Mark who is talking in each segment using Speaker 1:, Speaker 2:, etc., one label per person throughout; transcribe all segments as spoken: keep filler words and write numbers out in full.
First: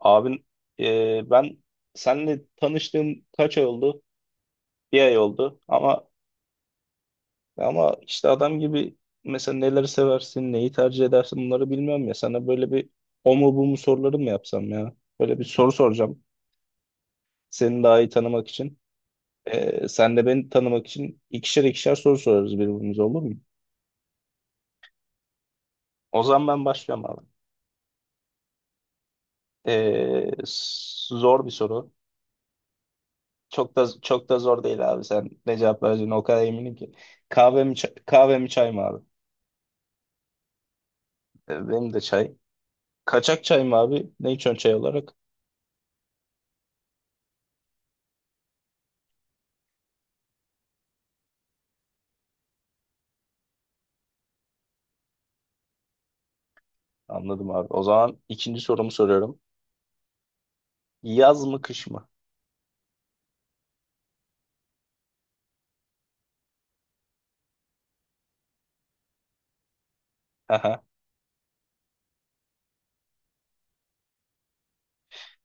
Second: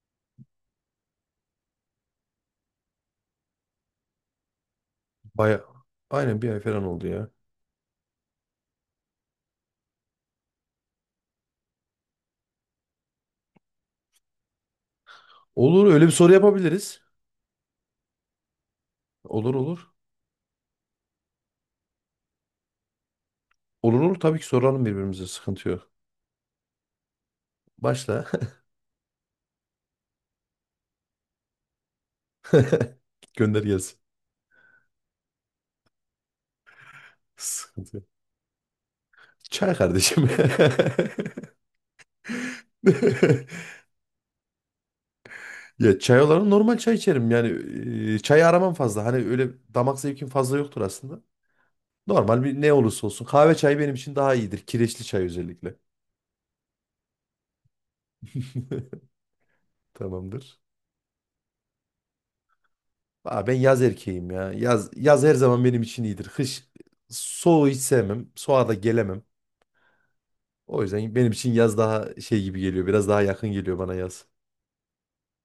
Speaker 1: Abin, e, ben seninle tanıştığım kaç ay oldu? Bir ay oldu.
Speaker 2: Baya
Speaker 1: Ama
Speaker 2: aynen bir ay falan oldu ya.
Speaker 1: ama işte adam gibi, mesela neleri seversin, neyi tercih edersin, bunları bilmiyorum ya. Sana böyle bir o mu bu mu soruları mı yapsam ya? Böyle bir soru
Speaker 2: Olur, öyle bir
Speaker 1: soracağım.
Speaker 2: soru yapabiliriz.
Speaker 1: Seni daha iyi tanımak için.
Speaker 2: Olur
Speaker 1: E,
Speaker 2: olur.
Speaker 1: sen de beni tanımak için ikişer ikişer soru sorarız birbirimize, olur mu?
Speaker 2: Olur olur, tabii ki soralım birbirimize, sıkıntı yok.
Speaker 1: O zaman ben başlıyorum abi.
Speaker 2: Başla.
Speaker 1: E, s- zor bir soru.
Speaker 2: Gönder
Speaker 1: Çok da
Speaker 2: gelsin.
Speaker 1: çok da zor değil abi. Sen ne cevap vereceğine o kadar eminim ki. Kahve mi, çay-
Speaker 2: Sıkıntı yok.
Speaker 1: kahve mi çay mı abi?
Speaker 2: Çay kardeşim.
Speaker 1: E, Benim de çay. Kaçak çay mı abi? Ne içiyorsun çay olarak?
Speaker 2: Ya çay olarak normal çay içerim yani, e, çayı aramam fazla, hani öyle damak zevkim fazla yoktur aslında. Normal, bir ne olursa olsun kahve çayı benim için daha iyidir, kireçli çay özellikle.
Speaker 1: Anladım abi. O zaman ikinci sorumu soruyorum.
Speaker 2: Tamamdır.
Speaker 1: Yaz mı kış mı?
Speaker 2: Aa, ben yaz erkeğim ya. Yaz, yaz her zaman benim için iyidir. Kış soğuğu hiç sevmem. Soğuğa da gelemem.
Speaker 1: Aha.
Speaker 2: O yüzden benim için yaz daha şey gibi geliyor. Biraz daha yakın geliyor bana yaz.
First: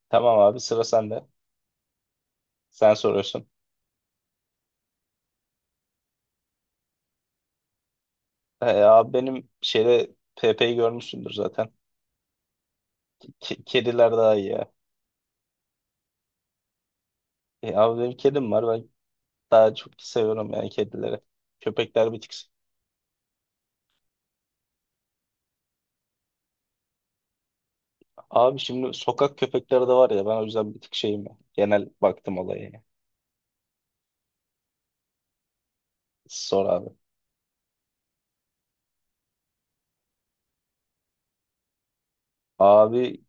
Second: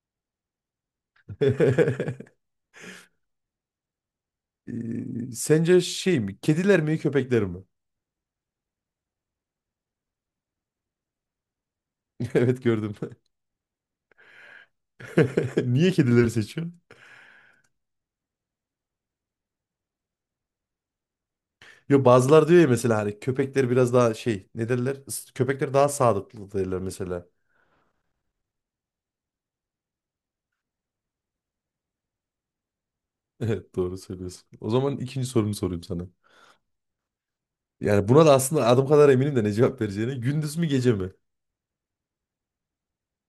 Speaker 1: Tamam abi, sıra sende. Sen soruyorsun.
Speaker 2: Ee, Sence şey mi? Kediler mi köpekler mi?
Speaker 1: E, abi benim şeyde Pepe'yi görmüşsündür zaten.
Speaker 2: Evet, gördüm.
Speaker 1: Ke- kediler daha iyi ya.
Speaker 2: Niye kedileri seçiyorsun?
Speaker 1: E, abi benim kedim var. Ben daha çok seviyorum yani kedileri.
Speaker 2: Yo,
Speaker 1: Köpekler bir tık.
Speaker 2: bazılar diyor ya mesela, hani köpekler biraz daha şey, ne derler? Is- Köpekler daha sadıklı derler mesela.
Speaker 1: Abi şimdi sokak köpekleri de var ya. Ben o yüzden bir tık şeyim ya. Genel baktım olaya ya.
Speaker 2: Evet, doğru söylüyorsun. O zaman ikinci sorumu sorayım sana.
Speaker 1: Sor abi.
Speaker 2: Yani buna da aslında adım kadar eminim de ne cevap vereceğine. Gündüz mü gece mi?
Speaker 1: Abi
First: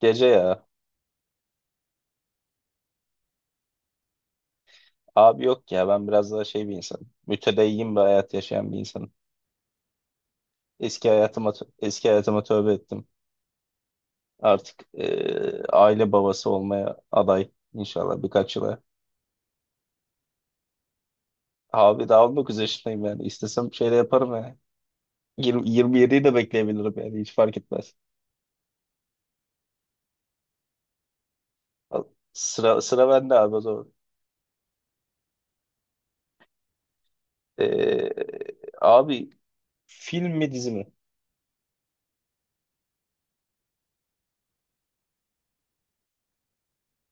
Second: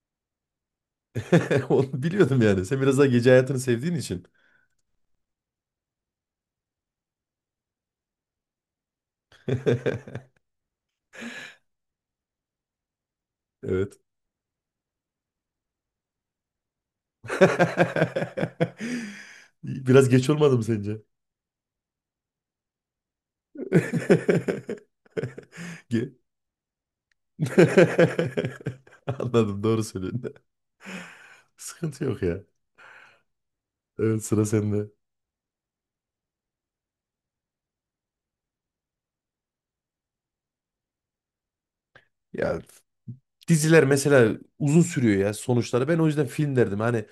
Speaker 1: gece ya.
Speaker 2: Onu biliyordum yani. Sen biraz daha gece hayatını sevdiğin için.
Speaker 1: Abi yok ya, ben biraz daha şey bir insanım. Mütedeyyin bir hayat yaşayan bir insanım. Eski hayatıma tö- eski hayatıma tövbe ettim.
Speaker 2: Evet.
Speaker 1: Artık eee, aile babası olmaya aday, inşallah birkaç yıla.
Speaker 2: Biraz geç olmadı mı sence?
Speaker 1: Abi daha on dokuz yaşındayım yani. İstesem şeyle yaparım yani. yirmi,
Speaker 2: Ge-
Speaker 1: yirmi yediyi de bekleyebilirim yani, hiç fark etmez.
Speaker 2: Anladım, doğru söylüyorsun.
Speaker 1: Al-
Speaker 2: Sıkıntı yok ya.
Speaker 1: Sıra sıra bende abi o zaman.
Speaker 2: Evet, sıra sende.
Speaker 1: Eee, Abi film mi dizi mi?
Speaker 2: Ya diziler mesela uzun sürüyor ya sonuçları. Ben o yüzden film derdim. Hani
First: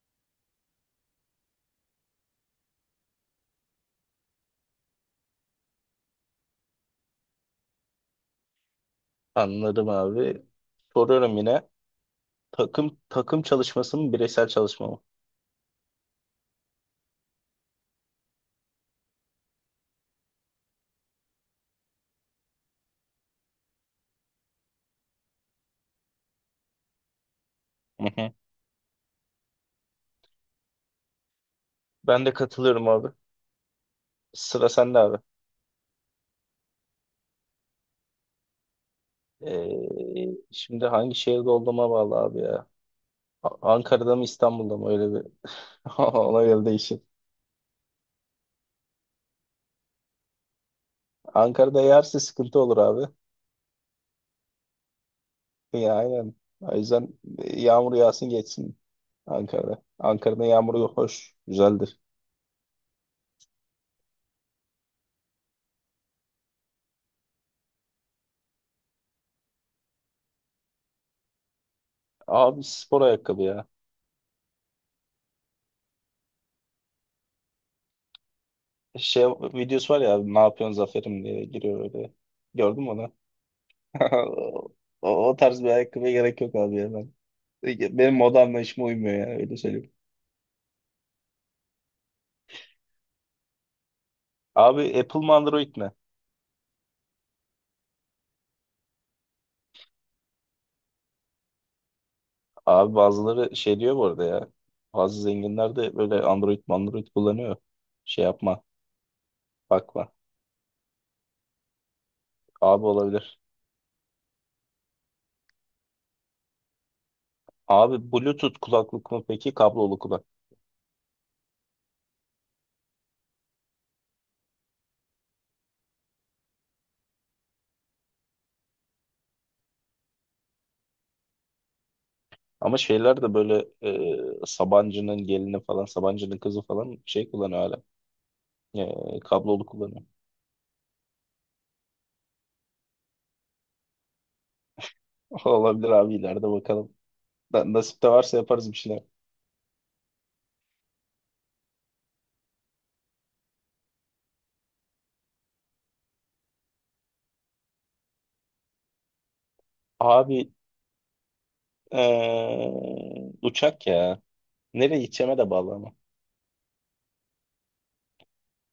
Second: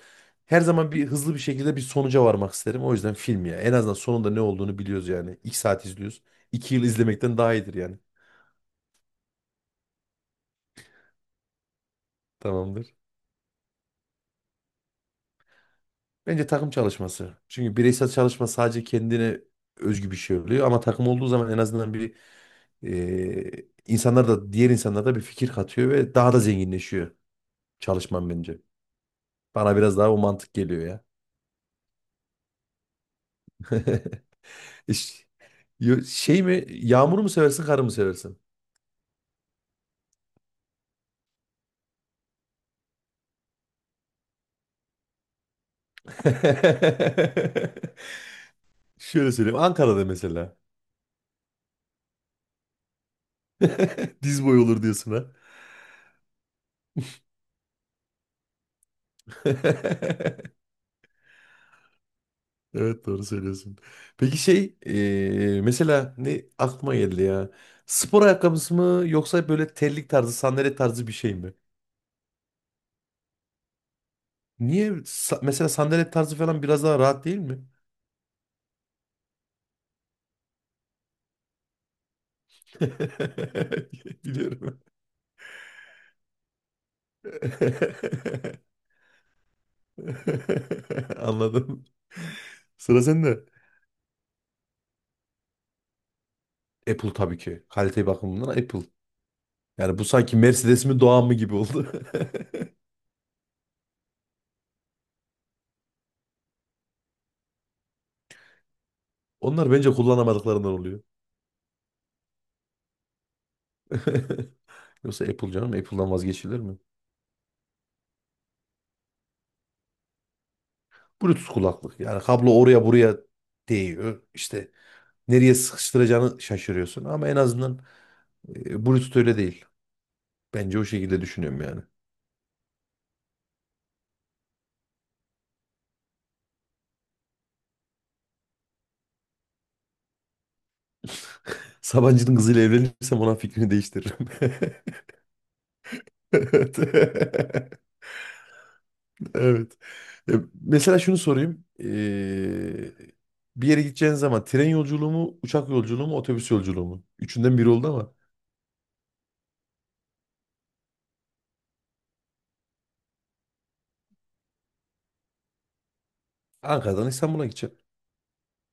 Speaker 2: her zaman bir hızlı bir şekilde bir sonuca varmak isterim. O yüzden film ya. En azından sonunda ne olduğunu biliyoruz yani. İki saat izliyoruz. İki yıl izlemekten daha iyidir yani.
Speaker 1: Anladım abi. Soruyorum yine.
Speaker 2: Tamamdır.
Speaker 1: Takım takım çalışması mı bireysel çalışma mı?
Speaker 2: Bence takım çalışması. Çünkü bireysel çalışma sadece kendine özgü bir şey oluyor, ama takım olduğu zaman en azından bir, e, insanlar da, diğer insanlar da bir fikir katıyor ve daha da zenginleşiyor
Speaker 1: Hı
Speaker 2: çalışman
Speaker 1: hı.
Speaker 2: bence. Bana biraz daha o mantık geliyor ya.
Speaker 1: Ben de katılıyorum abi. Sıra sende abi.
Speaker 2: İş- yo- Şey mi yağmuru mu seversin, karı mı seversin?
Speaker 1: Ee, Şimdi hangi şehirde olduğuma bağlı abi ya. A- Ankara'da mı İstanbul'da mı, öyle bir ona göre değişir.
Speaker 2: Şöyle söyleyeyim, Ankara'da mesela.
Speaker 1: Ankara'da yağarsa sıkıntı olur abi.
Speaker 2: Diz boyu olur diyorsun ha.
Speaker 1: Ya aynen. O yüzden e, yağmur yağsın geçsin Ankara'da. Ankara'da yağmur hoş, güzeldir.
Speaker 2: Evet, doğru söylüyorsun. Peki şey eee, mesela ne aklıma geldi ya. Spor ayakkabısı mı yoksa böyle terlik tarzı, sandalet tarzı bir şey mi?
Speaker 1: Abi spor ayakkabı ya.
Speaker 2: Niye sa- mesela sandalet tarzı falan biraz daha rahat değil mi?
Speaker 1: Şey videosu var ya abi, ne yapıyorsun Zafer'im diye giriyor öyle. Gördün mü onu?
Speaker 2: Biliyorum.
Speaker 1: O, o tarz bir ayakkabıya gerek yok abi ya ben. Benim moda anlayışıma uymuyor yani, öyle söyleyeyim.
Speaker 2: Anladım. Sıra sende.
Speaker 1: Abi Apple mı Android mi?
Speaker 2: Apple tabii ki. Kalite bakımından Apple. Yani bu sanki Mercedes mi Doğan mı gibi oldu.
Speaker 1: Abi bazıları şey diyor bu arada ya. Bazı zenginler de böyle Android Android kullanıyor. Şey yapma.
Speaker 2: Onlar bence
Speaker 1: Bakma.
Speaker 2: kullanamadıklarından oluyor.
Speaker 1: Abi olabilir.
Speaker 2: Yoksa Apple, canım Apple'dan vazgeçilir mi?
Speaker 1: Abi Bluetooth kulaklık mı peki? Kablolu kulak.
Speaker 2: Bluetooth kulaklık. Yani kablo oraya buraya değiyor. İşte nereye sıkıştıracağını şaşırıyorsun. Ama en azından e, Bluetooth öyle değil. Bence o şekilde düşünüyorum yani.
Speaker 1: Ama şeyler de böyle e, Sabancı'nın gelini falan, Sabancı'nın kızı falan şey kullanıyor hala. E, kablolu kullanıyor.
Speaker 2: Sabancı'nın kızıyla evlenirsem ona fikrini değiştiririm.
Speaker 1: Olabilir abi, ileride
Speaker 2: Evet.
Speaker 1: bakalım. Na- Nasip de varsa yaparız bir şeyler.
Speaker 2: Evet. E, Mesela şunu sorayım. E, bir yere gideceğiniz zaman tren yolculuğu mu, uçak yolculuğu mu, otobüs yolculuğu mu? Üçünden biri oldu ama.
Speaker 1: Abi e, uçak ya. Nereye gideceğime de bağlı ama.
Speaker 2: Ankara'dan İstanbul'a gideceğim.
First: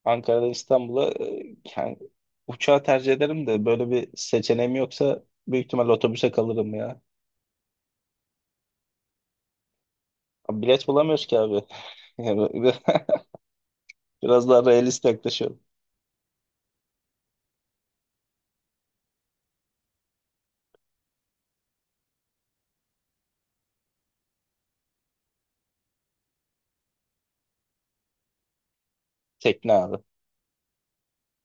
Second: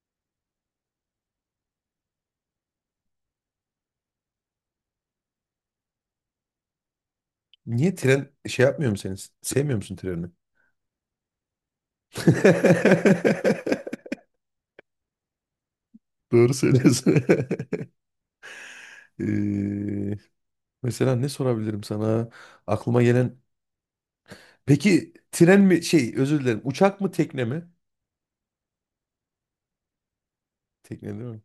Speaker 1: Ankara'dan İstanbul'a, e, yani uçağı tercih ederim de böyle bir seçeneğim yoksa büyük ihtimal otobüse kalırım ya.
Speaker 2: Niye tren şey yapmıyor musun seni? Sevmiyor musun treni?
Speaker 1: Abi bilet bulamıyoruz ki abi. Yani biraz daha realist yaklaşıyorum.
Speaker 2: Doğru söylüyorsun. Ee, mesela ne sorabilirim sana? Aklıma gelen... Peki tren mi şey, özür dilerim, uçak mı tekne mi?
Speaker 1: Tekne abi.
Speaker 2: Tekne değil mi?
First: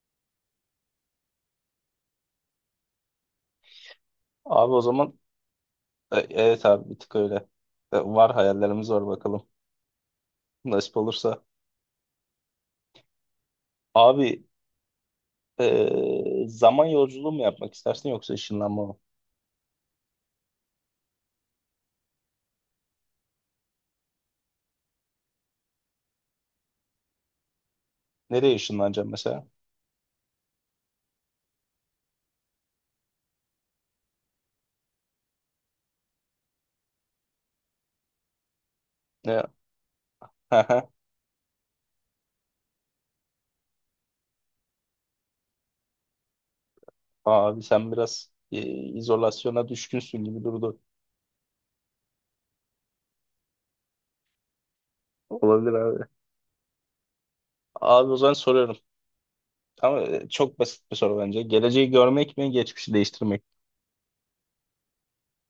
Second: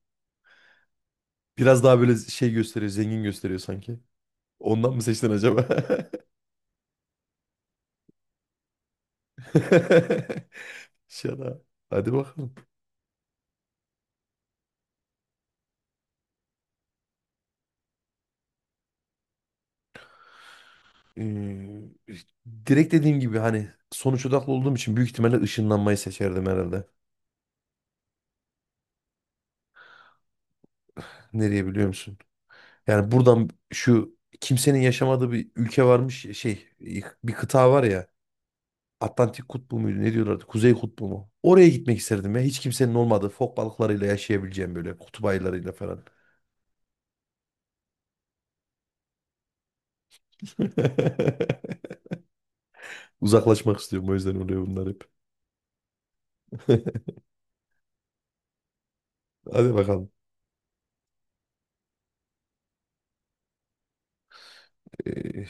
Speaker 2: Biraz daha böyle şey gösteriyor, zengin gösteriyor sanki.
Speaker 1: Abi o
Speaker 2: Ondan mı
Speaker 1: zaman
Speaker 2: seçtin acaba?
Speaker 1: e, evet abi, bir tık öyle. E, Var, hayallerimiz var, bakalım. Nasip olursa.
Speaker 2: Şaka. Hadi bakalım.
Speaker 1: Abi e, zaman yolculuğu mu yapmak istersin yoksa ışınlanma mı?
Speaker 2: Ee, direkt dediğim gibi hani sonuç odaklı olduğum için büyük ihtimalle ışınlanmayı seçerdim herhalde.
Speaker 1: Nereye ışınlanacağım mesela?
Speaker 2: Nereye biliyor musun? Yani buradan şu kimsenin yaşamadığı bir ülke varmış ya, şey, bir kıta var ya,
Speaker 1: Ne?
Speaker 2: Atlantik kutbu muydu ne diyorlardı, Kuzey kutbu mu? Oraya gitmek isterdim ya, hiç kimsenin olmadığı, fok balıklarıyla yaşayabileceğim, böyle kutup ayılarıyla falan.
Speaker 1: Abi sen biraz e, izolasyona düşkünsün gibi durdu.
Speaker 2: Uzaklaşmak istiyorum, o yüzden oluyor bunlar hep.
Speaker 1: Olabilir abi. Abi o zaman soruyorum.
Speaker 2: Hadi
Speaker 1: Ama
Speaker 2: bakalım.
Speaker 1: e, çok basit bir soru bence. Geleceği görmek mi, geçmişi değiştirmek mi?
Speaker 2: Ee,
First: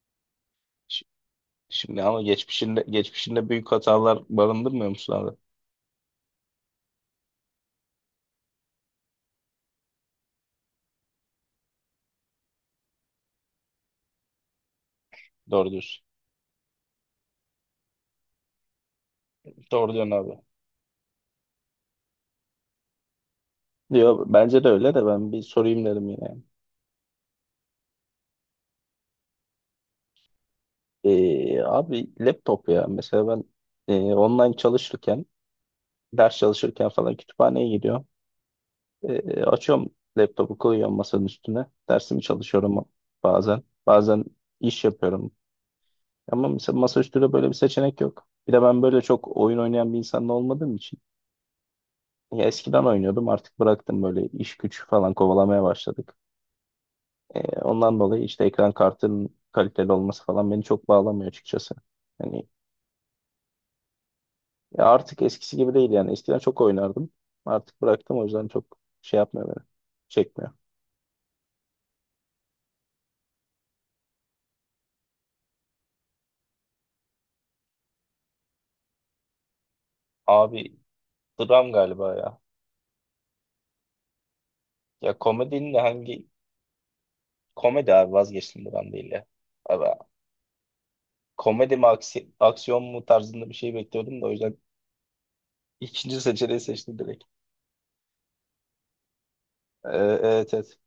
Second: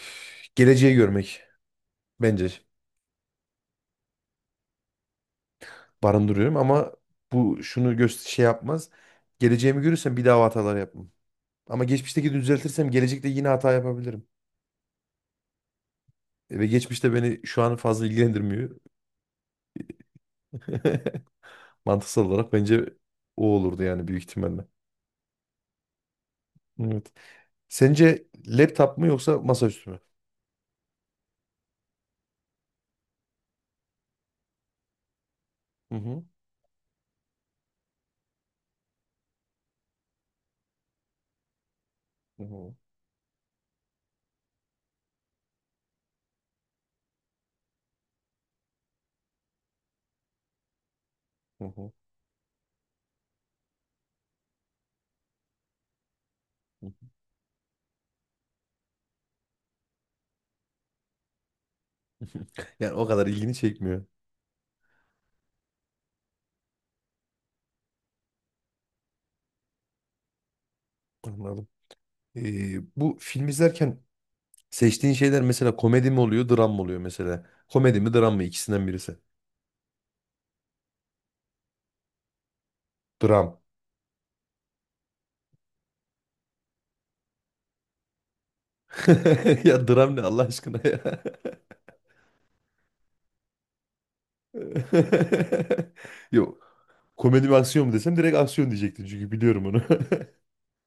Speaker 2: geleceği
Speaker 1: Ş-
Speaker 2: görmek.
Speaker 1: Şimdi ama
Speaker 2: Bence
Speaker 1: geçmişinde geçmişinde büyük hatalar barındırmıyor musun abi?
Speaker 2: barındırıyorum, ama bu şunu göster şey yapmaz. Geleceğimi görürsem bir daha hatalar yapmam. Ama geçmişteki düzeltirsem gelecekte yine hata yapabilirim.
Speaker 1: Doğru diyorsun.
Speaker 2: Ve geçmişte beni şu an fazla ilgilendirmiyor.
Speaker 1: Doğru diyorsun abi.
Speaker 2: Mantıksal olarak bence o olurdu yani, büyük
Speaker 1: Diyor, bence de
Speaker 2: ihtimalle.
Speaker 1: öyle, de ben bir sorayım dedim yine.
Speaker 2: Evet. Sence laptop mu yoksa masaüstü mü?
Speaker 1: Ee, abi laptop ya. Mesela ben e, online çalışırken,
Speaker 2: Hı hı.
Speaker 1: ders çalışırken falan kütüphaneye gidiyorum. Ee, açıyorum laptopu, koyuyorum masanın üstüne. Dersimi
Speaker 2: Hı hı.
Speaker 1: çalışıyorum bazen. Bazen iş yapıyorum. Ama mesela masaüstü de, böyle bir seçenek yok. Bir de ben böyle çok oyun oynayan bir insan olmadığım için.
Speaker 2: Hı hı.
Speaker 1: Ya eskiden oynuyordum, artık bıraktım, böyle iş güç falan kovalamaya başladık. E, ondan dolayı işte ekran kartının kaliteli olması falan beni çok bağlamıyor açıkçası. Hani
Speaker 2: Yani o kadar ilgini çekmiyor.
Speaker 1: ya artık eskisi gibi değil yani. Eskiden çok oynardım. Artık bıraktım, o yüzden çok şey yapmıyor beni. Çekmiyor.
Speaker 2: Anladım. Ee, bu film izlerken seçtiğin şeyler mesela komedi mi oluyor, dram mı oluyor mesela? Komedi mi, dram mı? İkisinden birisi.
Speaker 1: Abi dram galiba ya.
Speaker 2: Dram.
Speaker 1: Ya komedinin de hangi komedi abi, vazgeçtim, dram değil ya.
Speaker 2: Ya
Speaker 1: Abi
Speaker 2: dram ne, Allah aşkına ya.
Speaker 1: komedi mi aksi- aksiyon mu tarzında bir şey bekliyordum da o yüzden İkinci seçeneği
Speaker 2: Yok.
Speaker 1: seçtim direkt.
Speaker 2: Komedi mi aksiyon mu desem direkt aksiyon diyecektin, çünkü biliyorum onu.
Speaker 1: Ee, evet evet.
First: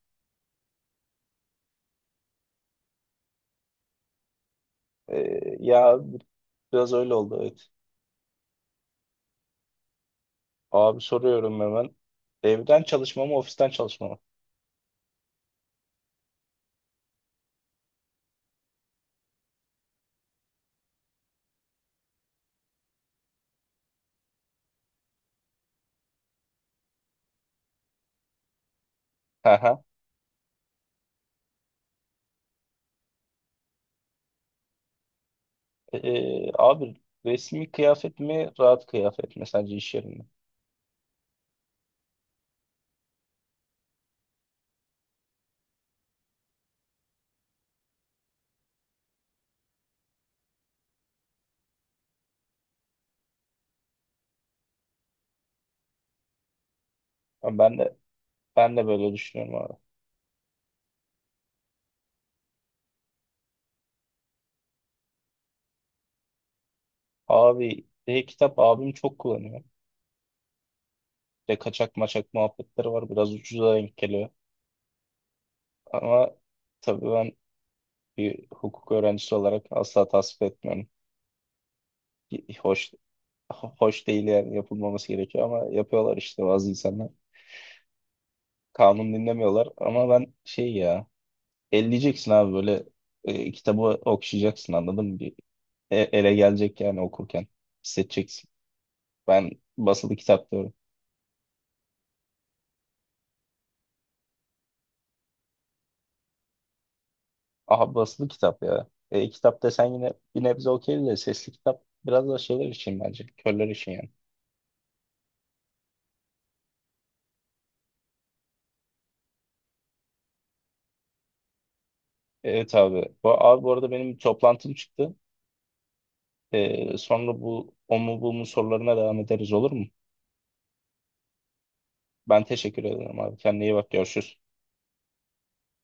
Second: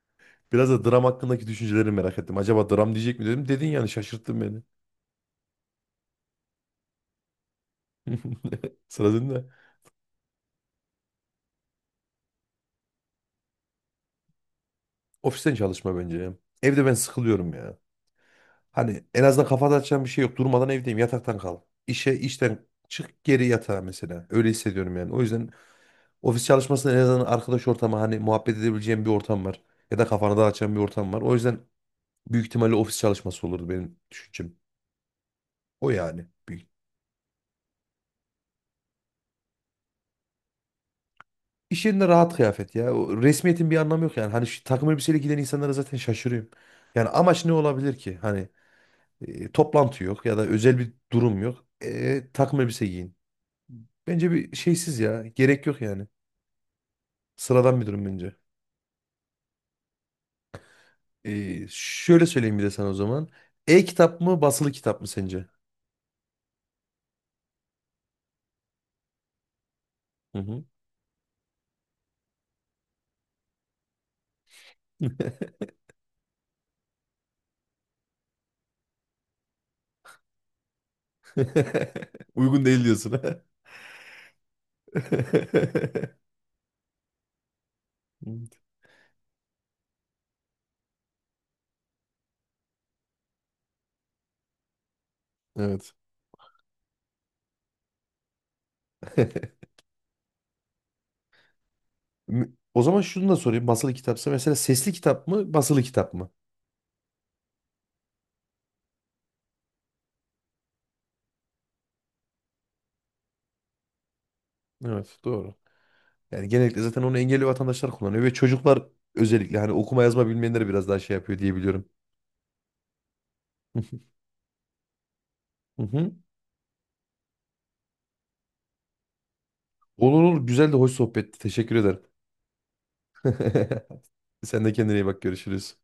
Speaker 2: Biraz da dram hakkındaki düşünceleri merak ettim. Acaba dram diyecek mi dedim. Dedin yani, şaşırttın beni.
Speaker 1: Ee, ya biraz öyle oldu, evet.
Speaker 2: Sıra sende.
Speaker 1: Abi soruyorum hemen. Evden çalışma mı ofisten çalışma mı?
Speaker 2: Ofisten çalışma bence ya. Evde ben sıkılıyorum ya. Hani en azından kafa dağıtacağım bir şey yok. Durmadan evdeyim. Yataktan kal. İşe, işten çık, geri yatağa mesela. Öyle hissediyorum yani. O yüzden ofis çalışmasında en azından arkadaş ortamı, hani muhabbet edebileceğim bir ortam
Speaker 1: Hı
Speaker 2: var.
Speaker 1: hı.
Speaker 2: Ya da kafanı dağıtacağım bir ortam var. O yüzden büyük ihtimalle ofis çalışması olurdu benim düşüncem. O yani.
Speaker 1: Ee,
Speaker 2: Büyük.
Speaker 1: abi resmi kıyafet mi rahat kıyafet mi sence iş yerinde?
Speaker 2: İş yerinde rahat kıyafet ya. O resmiyetin bir anlamı yok yani. Hani şu takım elbiseyle giden insanlara zaten şaşırıyorum. Yani amaç ne olabilir ki? Hani e, toplantı yok ya da özel bir durum yok. E, takım elbise giyin. Bence bir şeysiz ya. Gerek yok yani.
Speaker 1: Ama Ben
Speaker 2: Sıradan bir
Speaker 1: de
Speaker 2: durum bence.
Speaker 1: ben de böyle düşünüyorum abi.
Speaker 2: E, şöyle söyleyeyim bir de sana o zaman. E-kitap mı basılı kitap mı sence?
Speaker 1: Abi e-kitap abim çok kullanıyor.
Speaker 2: Hı hı.
Speaker 1: Ve kaçak maçak muhabbetleri var. Biraz ucuza denk geliyor. Ama tabii ben bir hukuk öğrencisi olarak asla tasvip etmiyorum.
Speaker 2: Uygun değil
Speaker 1: Hoş
Speaker 2: diyorsun. Ha?
Speaker 1: ho- Hoş değil yani, yapılmaması gerekiyor ama yapıyorlar işte bazı insanlar. Kanun dinlemiyorlar ama ben şey ya, elleyeceksin abi, böyle e, kitabı okşayacaksın, anladın mı? Bir
Speaker 2: Evet.
Speaker 1: e- ele gelecek yani, okurken hissedeceksin. Ben basılı kitap diyorum.
Speaker 2: Mü- O zaman şunu da sorayım. Basılı kitapsa mesela, sesli kitap mı, basılı kitap mı?
Speaker 1: Aha, basılı kitap ya. E, kitap desen yine bir nebze okey de sesli kitap biraz da şeyler için, bence körler için yani.
Speaker 2: Evet, doğru. Yani genellikle zaten onu engelli vatandaşlar kullanıyor ve çocuklar, özellikle hani okuma yazma bilmeyenleri biraz daha şey yapıyor diye biliyorum.
Speaker 1: Evet abi. Bu, abi, bu arada benim bir toplantım çıktı.
Speaker 2: Hı hı.
Speaker 1: E, sonra bu o mu bu mu sorularına devam ederiz, olur mu?
Speaker 2: Olur olur. Güzel de hoş sohbetti. Teşekkür ederim.
Speaker 1: Ben teşekkür ederim abi. Kendine iyi bak. Görüşürüz.
Speaker 2: Sen de kendine iyi bak. Görüşürüz.